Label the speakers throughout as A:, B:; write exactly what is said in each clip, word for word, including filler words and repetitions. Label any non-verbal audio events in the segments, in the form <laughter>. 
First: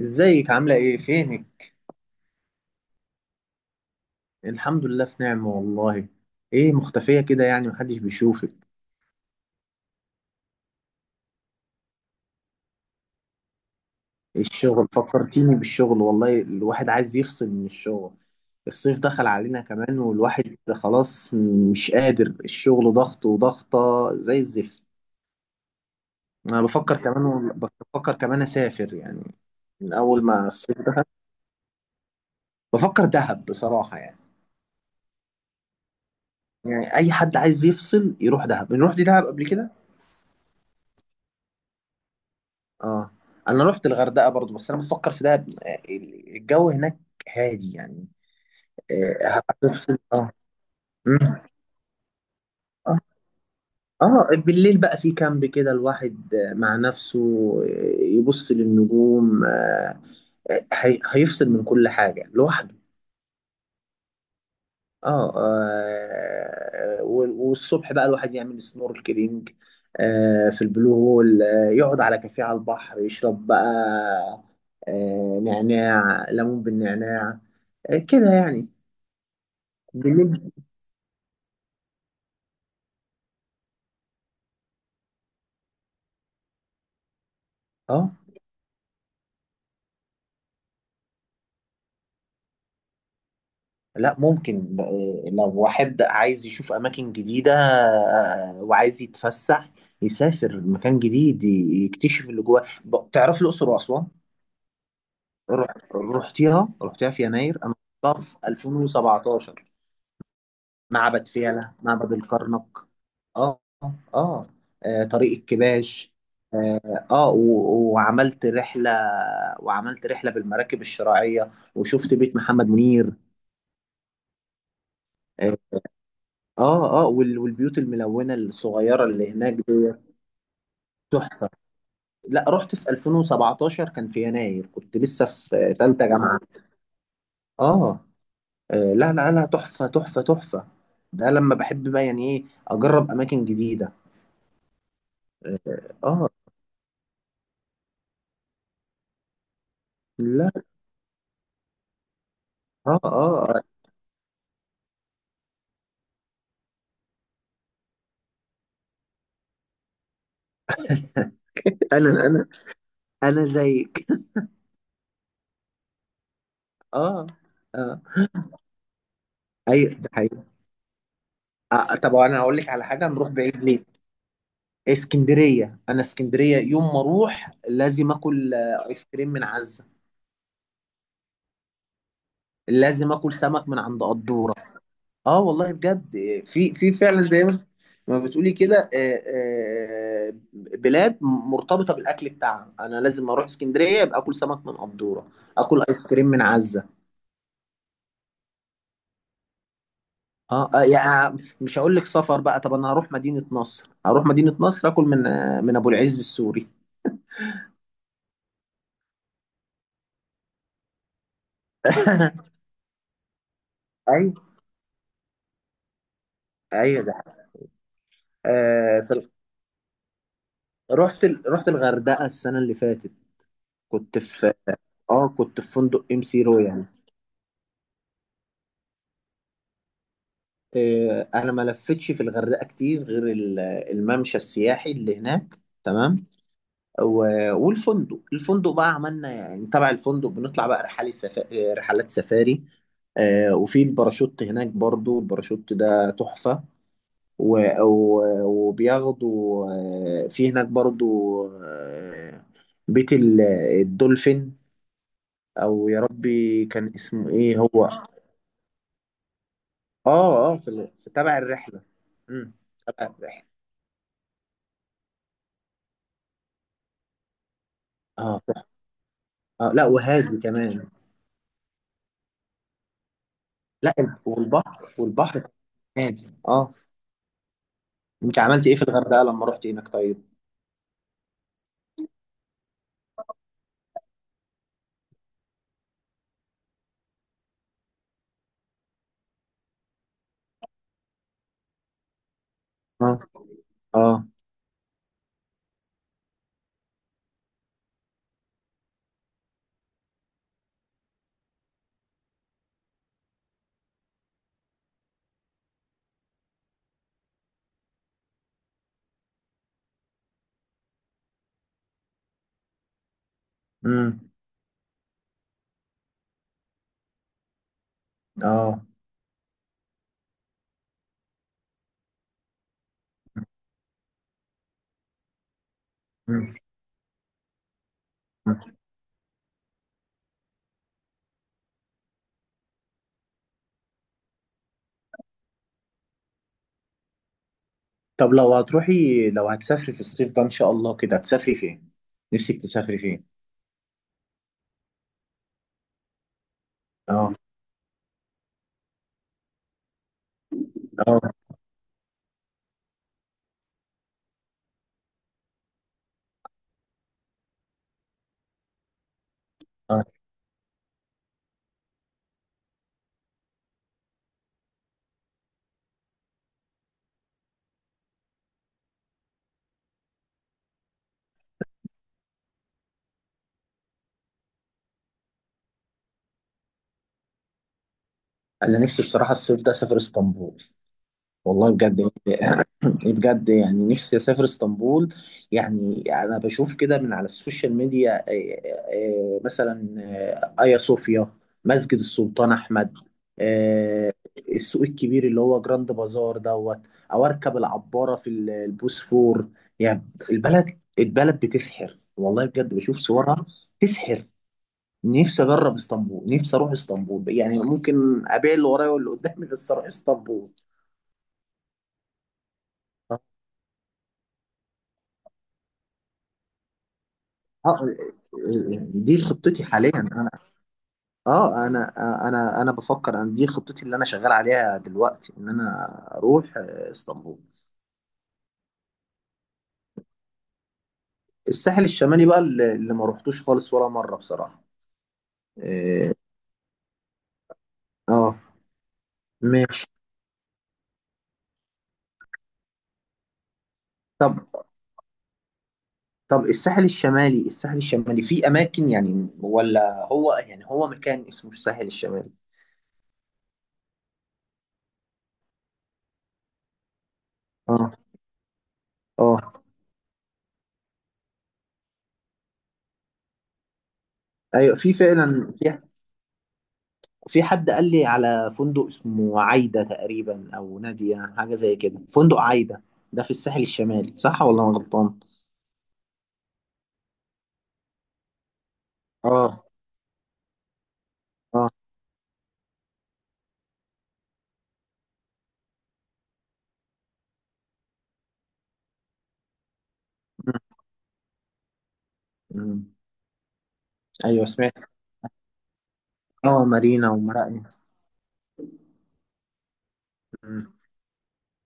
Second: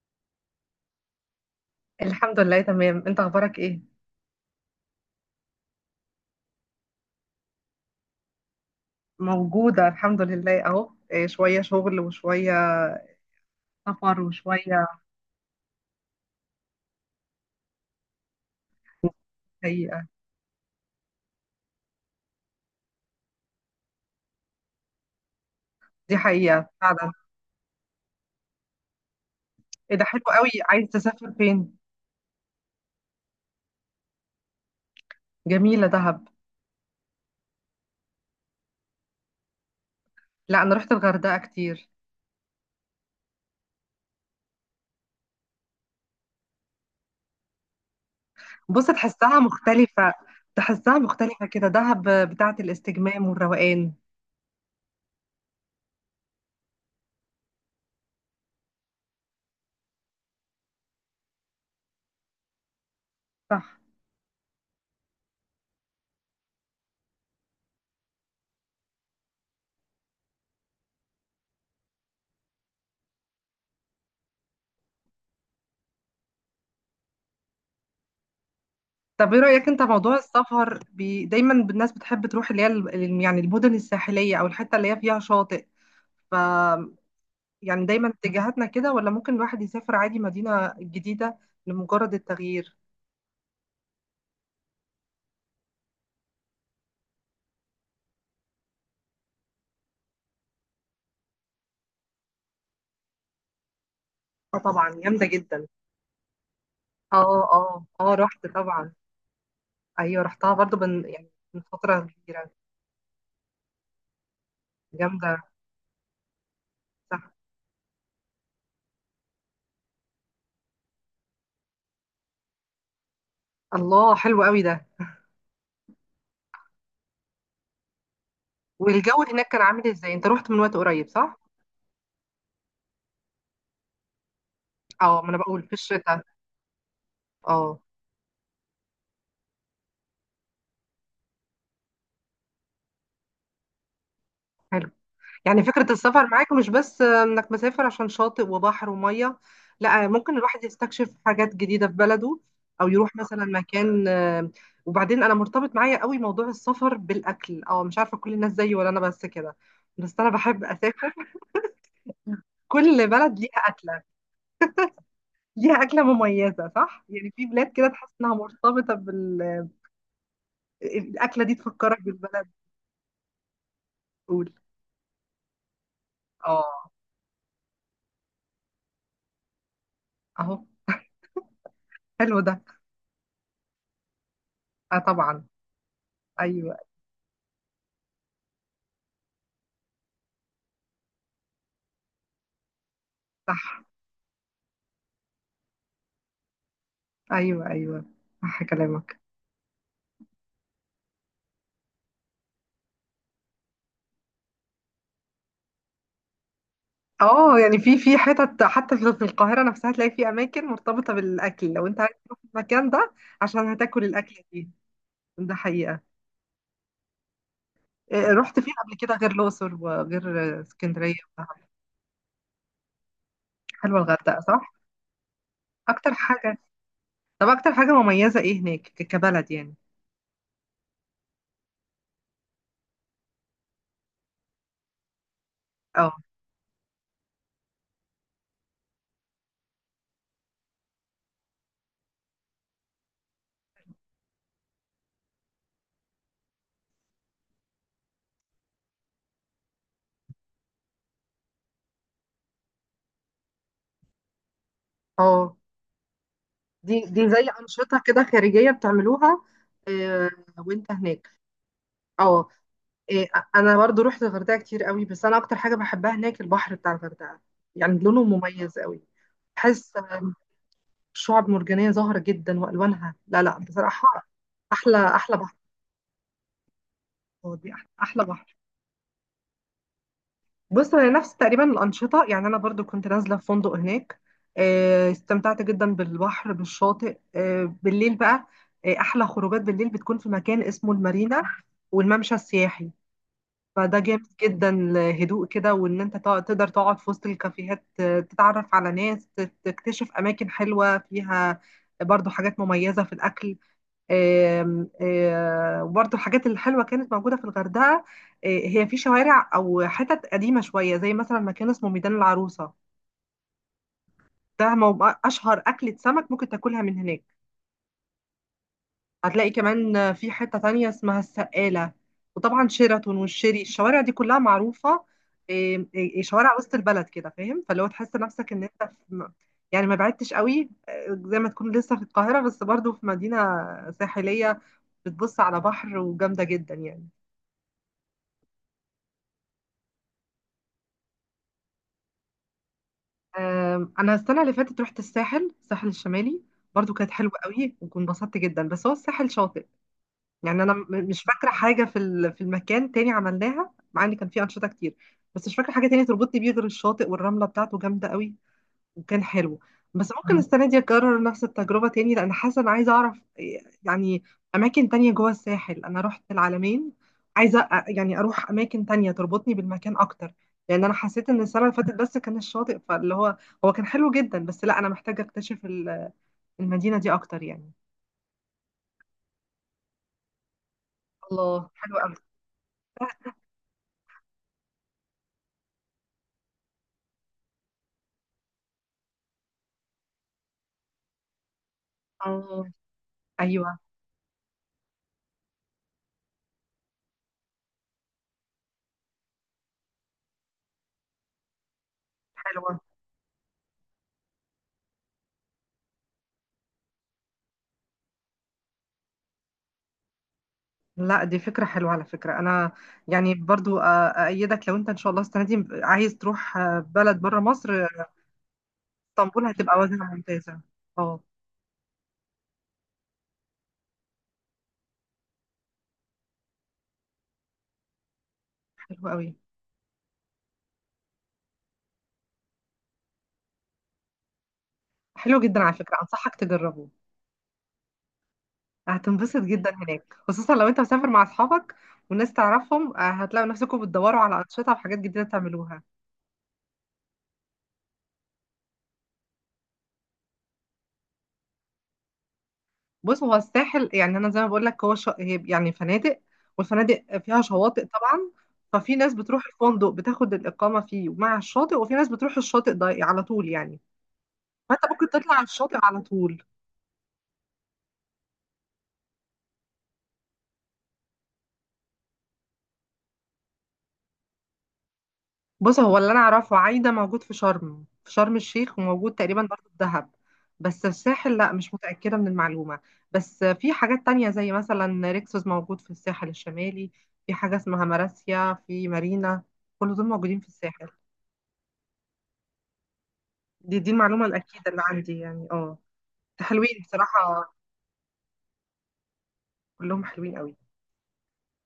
A: ازيك؟ عاملة ايه؟ فينك؟
B: الحمد لله، تمام. انت اخبارك ايه؟
A: الحمد لله في نعمة والله. ايه مختفية كده؟ يعني محدش بيشوفك.
B: موجودة الحمد لله اهو. إيه، شوية شغل وشوية سفر
A: ايه
B: وشوية.
A: الشغل؟ فكرتيني بالشغل والله. الواحد عايز يفصل من الشغل. الصيف دخل علينا كمان
B: حقيقة.
A: والواحد خلاص مش قادر. الشغل ضغط وضغطة زي الزفت.
B: دي
A: انا
B: حقيقة
A: بفكر
B: فعلا.
A: كمان، بفكر كمان اسافر يعني من
B: ايه ده، حلو
A: اول ما
B: قوي.
A: الصيف
B: عايز
A: ده.
B: تسافر فين؟
A: بفكر دهب بصراحة يعني.
B: جميلة دهب.
A: يعني اي حد عايز يفصل يروح دهب. نروح دي دهب قبل كده؟
B: لا، انا رحت الغردقة كتير.
A: اه، انا رحت الغردقه برضو، بس انا بفكر في دهب. آه، الجو هناك هادي يعني.
B: بص، تحسها
A: آه، هتفصل،
B: مختلفة.
A: اه.
B: تحسها
A: مم.
B: مختلفة كده، دهب بتاعة
A: اه.
B: الاستجمام والروقان.
A: آه، بالليل بقى في كامب كده الواحد آه، مع نفسه، آه، يبص للنجوم، آه، آه، هي- هيفصل من كل حاجه لوحده.
B: صح.
A: اه، آه، وال- والصبح بقى الواحد يعمل سنوركلينج آه في البلو هول، آه يقعد على كافيه على البحر يشرب بقى آه نعناع، ليمون بالنعناع، آه كده يعني.
B: طب، ايه رأيك انت موضوع
A: بالليل.
B: السفر بي... دايما الناس بتحب تروح اللي هي ال- ال- يعني المدن الساحلية او الحتة اللي هي فيها شاطئ، يعني دايما
A: اه،
B: اتجاهاتنا كده، ولا ممكن الواحد يسافر عادي مدينة جديدة لمجرد التغيير؟
A: لا ممكن. آه لو واحد عايز يشوف اماكن جديدة آه وعايز يتفسح يسافر مكان جديد، ي- يكتشف اللي جواه. ب- تعرف الاقصر واسوان.
B: اه، طبعا جامدة جدا.
A: رحت- رحتيها رحتيها في
B: اه
A: يناير
B: اه
A: انا.
B: اه،
A: رحتها في
B: رحت طبعا.
A: ألفين وسبعة عشر،
B: ايوه رحتها برضو، من
A: معبد
B: يعني من
A: فيلة،
B: فترة
A: معبد
B: كبيرة.
A: الكرنك. اه، اه، آه، طريق
B: جامدة.
A: الكباش. اه،
B: صح.
A: آه، و- وعملت رحلة، وعملت رحلة بالمراكب الشراعية، وشفت بيت محمد منير.
B: الله، حلو قوي ده.
A: اه، اه، آه، وال- والبيوت الملونة الصغيرة
B: والجو
A: اللي
B: هناك
A: هناك
B: كان عامل
A: دي
B: ازاي؟ انت رحت من وقت قريب، صح؟
A: تحفة. لا، رحت في ألفين وسبعتاشر، كان في يناير، كنت
B: اه،
A: لسه
B: ما انا بقول في
A: في ثالثة
B: الشتاء.
A: جامعة. اه،
B: اه.
A: آه، لا لا لا، تحفة تحفة تحفة. ده لما بحب بقى يعني، ايه، اجرب اماكن جديدة.
B: حلو. يعني فكرة السفر
A: اه.
B: معاك مش بس آه، انك مسافر عشان شاطئ وبحر ومية. لا، آه، ممكن
A: لا.
B: الواحد يستكشف حاجات جديدة في بلده، او
A: اه،
B: يروح مثلا
A: اه،
B: مكان آه، وبعدين انا مرتبط معايا قوي موضوع السفر بالاكل، او مش عارفة كل الناس زيي ولا انا بس كده. بس انا بحب اسافر.
A: انا انا
B: كل بلد
A: انا
B: ليها اكلة.
A: زيك.
B: ليها اكلة مميزة، صح؟
A: اه،
B: يعني في بلاد كده
A: اه،
B: تحس انها مرتبطة بال
A: ايوه ده حقيقي.
B: الاكلة دي
A: آه، آه،
B: تفكرك
A: طب انا
B: بالبلد.
A: اقول لك على حاجه، نروح بعيد ليه؟
B: تقول.
A: اسكندريه. انا اسكندريه يوم
B: اه.
A: ما اروح لازم اكل آه، ايس كريم من عزه.
B: اهو. حلو ده.
A: لازم اكل سمك من عند قدوره.
B: اه
A: اه
B: طبعا.
A: والله بجد، آه، في
B: ايوه.
A: في فعلا زي ما انت- ما بتقولي كده. آه، آه، بلاد مرتبطه بالاكل بتاعها. انا لازم اروح
B: صح.
A: اسكندريه يبقى اكل سمك من قدوره، اكل ايس كريم من عزه.
B: ايوه ايوه، صح كلامك.
A: اه، آه، يعني مش هقول لك سفر بقى. طب انا هروح مدينة نصر، هروح مدينة نصر اكل من آه، من ابو العز السوري.
B: اه، يعني في في حتت حتى في في القاهره نفسها تلاقي في اماكن مرتبطه بالاكل، لو انت عايز تروح
A: <laughs>
B: المكان ده عشان هتاكل الاكله
A: ايوه
B: دي. ده حقيقه.
A: ايوه ده.
B: إيه، رحت فين قبل
A: آه
B: كده
A: في-
B: غير الاقصر وغير اسكندريه
A: رحت ال...
B: ودهب؟
A: رحت الغردقة السنة اللي فاتت.
B: حلوه
A: كنت
B: الغردقه،
A: في،
B: صح؟
A: اه، كنت في فندق
B: اكتر
A: ام سي
B: حاجه.
A: رويال.
B: طب اكتر حاجه مميزه ايه هناك ك- كبلد يعني؟
A: آه انا ما لفتش في الغردقة كتير غير ال- الممشى السياحي اللي هناك.
B: اه
A: تمام. و... والفندق، الفندق بقى عملنا يعني تبع الفندق بنطلع بقى رحلة سفا... آه، رحلات سفاري. آه، وفي الباراشوت هناك برضو، الباراشوت ده تحفة. و- و- وبياخدوا، آه، في هناك برضو، آه، بيت ال- الدولفين.
B: اه،
A: او يا ربي كان
B: دي
A: اسمه
B: دي زي
A: ايه هو؟
B: انشطه كده خارجيه بتعملوها؟ إيه،
A: اه، اه، في،
B: وانت
A: ال- في
B: هناك؟
A: تبع الرحله.
B: اه.
A: امم تبع
B: إيه،
A: الرحله.
B: انا برضو رحت الغردقه كتير قوي، بس انا اكتر حاجه بحبها هناك البحر بتاع الغردقه، يعني لونه
A: اه،
B: مميز قوي.
A: اه، لا
B: بحس
A: وهادي كمان.
B: شعب مرجانيه ظاهره جدا والوانها، لا لا
A: لا
B: بصراحه،
A: ال- والبحر،
B: احلى احلى
A: والبحر كان
B: بحر.
A: هادي، اه.
B: هو دي احلى أحلى
A: انت
B: بحر.
A: عملت ايه في الغردقه لما رحت هناك طيب؟
B: بص، انا نفس تقريبا الانشطه، يعني انا برضو كنت نازله في فندق هناك. آه، استمتعت جدا بالبحر بالشاطئ. آه، بالليل بقى، آه، احلى خروجات بالليل بتكون في مكان اسمه المارينا والممشى السياحي.
A: اه،
B: فده
A: اه.
B: جامد جدا الهدوء كده، وان انت تق- تقدر تقعد في وسط الكافيهات، آه، تتعرف على ناس، تت- تكتشف اماكن حلوة فيها، برضو حاجات مميزة في الأكل. آم، آه، وبرضو الحاجات الحلوة كانت موجودة في الغردقة. آه، هي في شوارع أو حتت قديمة شوية، زي مثلا مكان اسمه ميدان العروسة،
A: امم
B: ده مو- أشهر أكلة سمك ممكن تاكلها من هناك.
A: اه.
B: هتلاقي كمان في حتة تانية اسمها السقالة، وطبعا شيراتون والشيري، الشوارع دي كلها معروفة. إيه، إيه،
A: مم.
B: شوارع وسط البلد كده فاهم، فلو تحس نفسك ان انت في، يعني ما بعدتش قوي، آه، زي ما تكون لسه في القاهرة، بس برضو في مدينة ساحلية بتبص على بحر، وجامدة جدا يعني.
A: طب لو هتروحي، لو هتسافري في الصيف ده ان شاء الله كده هتسافري فين؟ نفسك تسافري فين؟
B: آم، انا السنة اللي فاتت رحت الساحل الساحل الشمالي. برضو كانت حلوة
A: اه،
B: قوي وكنت انبسطت جدا، بس هو الساحل شاطئ يعني. انا م-
A: اه،
B: مش فاكره حاجه في ال- في المكان تاني عملناها، مع ان كان فيه انشطه كتير. بس مش فاكره حاجه تانية تربطني بيه غير الشاطئ، والرمله بتاعته جامده قوي وكان حلو.
A: اه،
B: بس ممكن مم. السنه دي اكرر نفس التجربه تاني، لان حاسه انا عايزه اعرف يعني اماكن تانية جوه الساحل. انا رحت العلمين، عايزه أ- يعني اروح اماكن تانية تربطني بالمكان اكتر، لان انا حسيت ان السنه اللي فاتت بس كان الشاطئ، فاللي هو هو كان حلو جدا بس، لا انا محتاجه اكتشف ال- المدينه دي اكتر يعني.
A: انا نفسي بصراحه الصيف ده اسافر اسطنبول. والله
B: الله، حلو
A: بجد
B: قوي.
A: يعني، بجد يعني، نفسي اسافر اسطنبول. يعني انا بشوف كده من على السوشيال ميديا، آه، آه، آه، مثلا آه، ايا صوفيا، مسجد السلطان
B: اه.
A: احمد،
B: ايوه،
A: آه، السوق الكبير اللي هو جراند بازار دوت، او اركب العباره في ال- البوسفور. يعني البلد، البلد بتسحر والله. بجد
B: حلوة.
A: بشوف صورها تسحر. نفسي اجرب اسطنبول، نفسي اروح اسطنبول. يعني ممكن ابيع اللي ورايا واللي قدامي بس اروح اسطنبول.
B: لا، دي فكرة حلوة على فكرة. أنا يعني برضو أ- أأيدك، لو أنت إن شاء الله السنة دي عايز تروح آه، بلد بره
A: اه، آه،
B: مصر،
A: آه، دي
B: اسطنبول
A: خطتي
B: هتبقى
A: حاليا
B: وجهة
A: انا.
B: ممتازة. اه.
A: اه، انا، آه، انا انا بفكر ان دي خطتي اللي انا شغال عليها دلوقتي، ان انا اروح آه، اسطنبول.
B: حلو قوي.
A: الساحل الشمالي بقى، اللي اللي ما روحتوش خالص ولا مرة بصراحة.
B: حلو جدا على فكرة،
A: اه،
B: أنصحك تجربه.
A: آه،
B: هتنبسط جدا
A: ماشي.
B: هناك، خصوصا لو أنت مسافر مع أصحابك والناس تعرفهم. آه، هتلاقوا نفسكم بتدوروا
A: طب،
B: على أنشطة وحاجات جديدة تعملوها.
A: طب الساحل الشمالي الساحل الشمالي في اماكن يعني، ولا هو يعني هو مكان اسمه الساحل الشمالي؟
B: بص، هو الساحل يعني انا زي ما بقول لك هو ش... هي يعني فنادق، والفنادق فيها شواطئ
A: اه،
B: طبعا. ففي ناس بتروح
A: اه،
B: الفندق بتاخد الاقامه فيه مع الشاطئ، وفي ناس بتروح الشاطئ ده على طول يعني.
A: ايوه
B: فانت
A: في
B: ممكن تطلع على
A: فعلا في.
B: الشاطئ على طول.
A: في حد قال لي على فندق اسمه عايدة تقريبا أو نادية، حاجة زي كده، فندق عايدة. ده في الساحل الشمالي صح ولا أنا غلطان؟
B: بص، هو اللي انا اعرفه عايده موجود في شرم، في شرم الشيخ، وموجود تقريبا برضه
A: اه،
B: في دهب. بس الساحل لا،
A: اه،
B: مش متاكده من المعلومه. بس في حاجات تانية، زي مثلا ريكسوس موجود في الساحل الشمالي. في حاجه اسمها مراسيا في مارينا. كل دول موجودين في
A: م-
B: الساحل.
A: م.
B: دي دي المعلومة
A: أيوه
B: الأكيدة
A: سمعت.
B: اللي عندي يعني، اه. ده
A: اه،
B: حلوين
A: مارينا
B: بصراحة.
A: ومراقية.
B: كلهم حلوين قوي.
A: م-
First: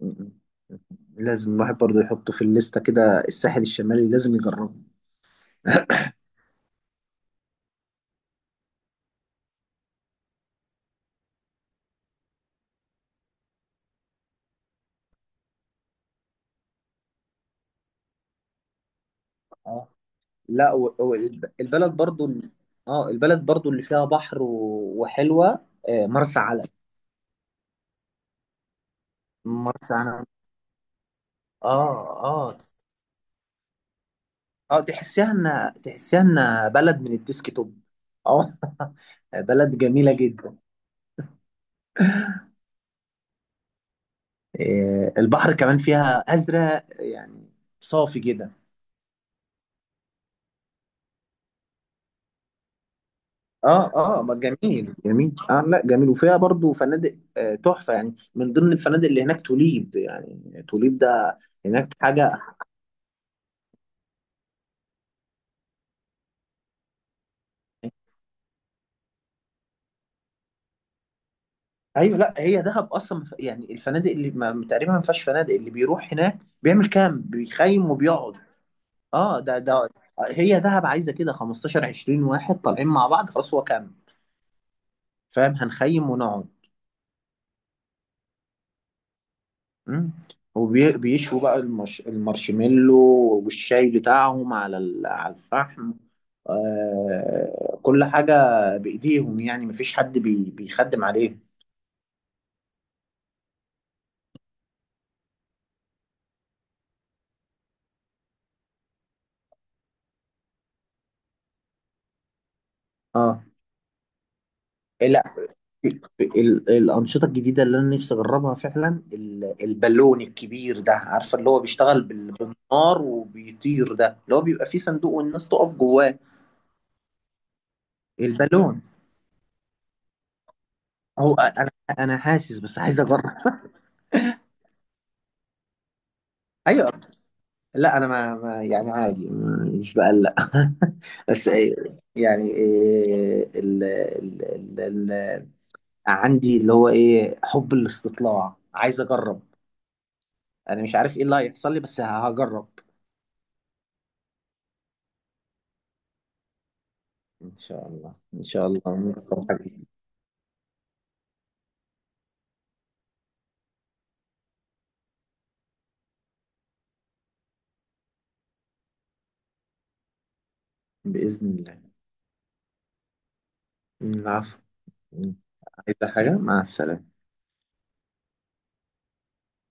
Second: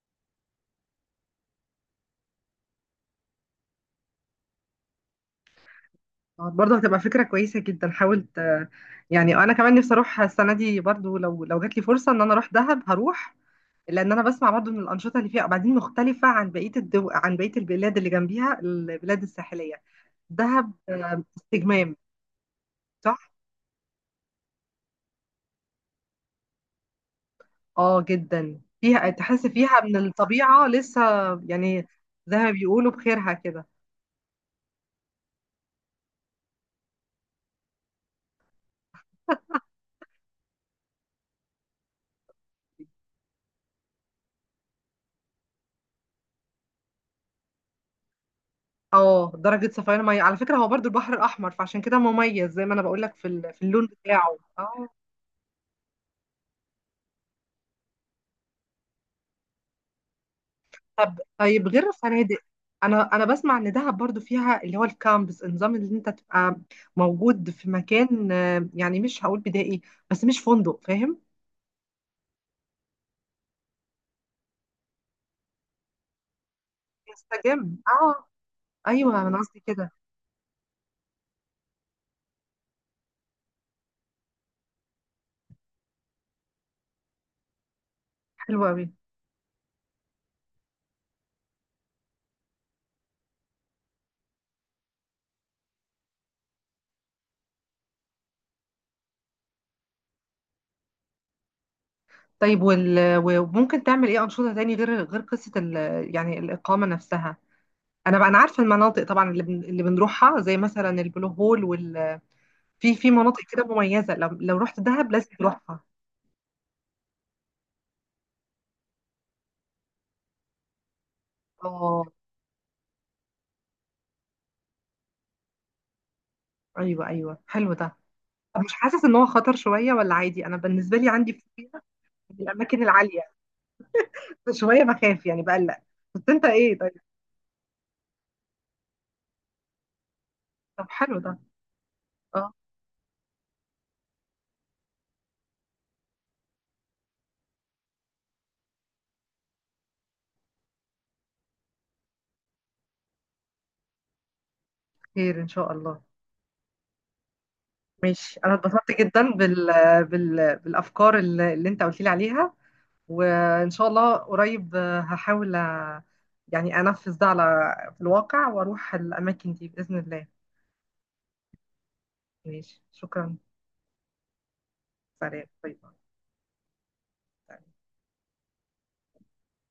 A: م- م. لازم الواحد برضه يحطه في الليستة كده، الساحل الشمالي لازم يجربه.
B: آه، برضه هتبقى فكرة كويسة جدا. حاولت آه، يعني آه، أنا كمان نفسي أروح السنة دي برضه، لو لو جات لي فرصة إن أنا أروح دهب هروح، لأن أنا بسمع برضه إن الأنشطة اللي فيها وبعدين مختلفة عن بقية الدو... عن بقية البلاد اللي جنبيها، البلاد الساحلية،
A: اه، لا
B: دهب
A: و- و-
B: آه،
A: الب- البلد
B: استجمام.
A: برضه ال- اه
B: صح؟
A: البلد برضه اللي فيها بحر و- وحلوة. آه، مرسى علم.
B: اه جدا، فيها تحس فيها
A: مرسى
B: من
A: علم.
B: الطبيعة لسه يعني،
A: اه،
B: زي ما
A: اه،
B: بيقولوا بخيرها كده.
A: اه، تحسيها ان تحسيها ان بلد من الديسك توب. اه. <laughs> بلد جميله جدا. إيه، البحر كمان فيها ازرق يعني، صافي جدا.
B: اه، درجة صفيان مية على فكرة، هو برضو البحر الأحمر فعشان كده مميز، زي ما أنا بقول لك في ال- في اللون
A: اه، اه، ما
B: بتاعه، اه.
A: جميل جميل. اه، لا جميل، وفيها برضو فنادق آه، تحفه يعني. من ضمن الفنادق اللي هناك توليب، يعني توليب
B: طب
A: ده
B: طيب غير
A: هناك
B: الفنادق،
A: حاجه.
B: أنا أنا بسمع إن دهب برضو فيها اللي هو الكامبس، النظام اللي أنت تبقى موجود في
A: <laughs>
B: مكان آه، يعني مش هقول بدائي، بس مش فندق فاهم؟
A: ايوه لا، هي دهب اصلا ما ف- يعني الفنادق اللي ما، تقريبا ما فيهاش فنادق. اللي بيروح هناك بيعمل كامب،
B: يستجم،
A: بيخيم
B: اه.
A: وبيقعد.
B: أيوه، أنا
A: اه، ده
B: قصدي
A: ده
B: كده.
A: هي دهب عايزه كده خمستاشر، عشرين واحد طالعين مع بعض، خلاص هو كام؟ فاهم؟ هنخيم ونقعد.
B: حلو أوي.
A: مم. وبيشوا بقى المش... المارشميلو، والشاي بتاعهم على ال... على الفحم، آه... كل حاجه بايديهم يعني، مفيش حد بي... بيخدم عليهم.
B: طيب، وال... وممكن تعمل إيه أنشطة تاني، غير غير قصة ال... يعني الإقامة نفسها؟ أنا بقى أنا عارفة المناطق طبعا، اللي بن... اللي بنروحها، زي مثلا البلو هول. في في مناطق
A: اه،
B: كده مميزة، لو لو رحت دهب
A: لا
B: لازم تروحها.
A: ال... الانشطه الجديده اللي انا نفسي اجربها فعلا، ال... البالون الكبير ده، عارفه اللي هو
B: اه،
A: بيشتغل بال... بالنار وبيطير، ده اللي هو بيبقى فيه صندوق والناس تقف جواه.
B: ايوه ايوه، حلو ده. طب مش
A: البالون.
B: حاسس ان هو خطر شوية ولا عادي؟ انا بالنسبة لي عندي
A: هو انا،
B: فوبيا
A: انا
B: من
A: حاسس بس
B: الاماكن
A: عايز اجرب.
B: العالية.
A: <laughs>
B: <laughs> شوية بخاف يعني، بقلق. بس انت ايه،
A: ايوه
B: طيب؟
A: لا، انا ما, ما يعني عادي، ما- مش بقلق.
B: طب، حلو
A: <laughs>
B: ده.
A: بس إيه، يعني
B: اه.
A: إيه ال ال ال ال عندي اللي هو ايه، حب الاستطلاع، عايز اجرب. انا مش عارف ايه اللي هيحصل لي، بس هجرب.
B: خير ان شاء الله.
A: ان شاء الله،
B: ماشي،
A: ان
B: انا
A: شاء الله.
B: اتبسطت جدا
A: نجرب
B: بال...
A: حبيبي.
B: بال... بالافكار اللي اللي انت قلت لي عليها. وان شاء الله قريب آه، هحاول آه، يعني انفذ ده على في الواقع، واروح الاماكن دي باذن الله.
A: باذن الله.
B: ماشي، شكرا.
A: العفو.
B: سلام، باي باي.
A: عايزه حاجه؟ مع السلامه.
B: طيب.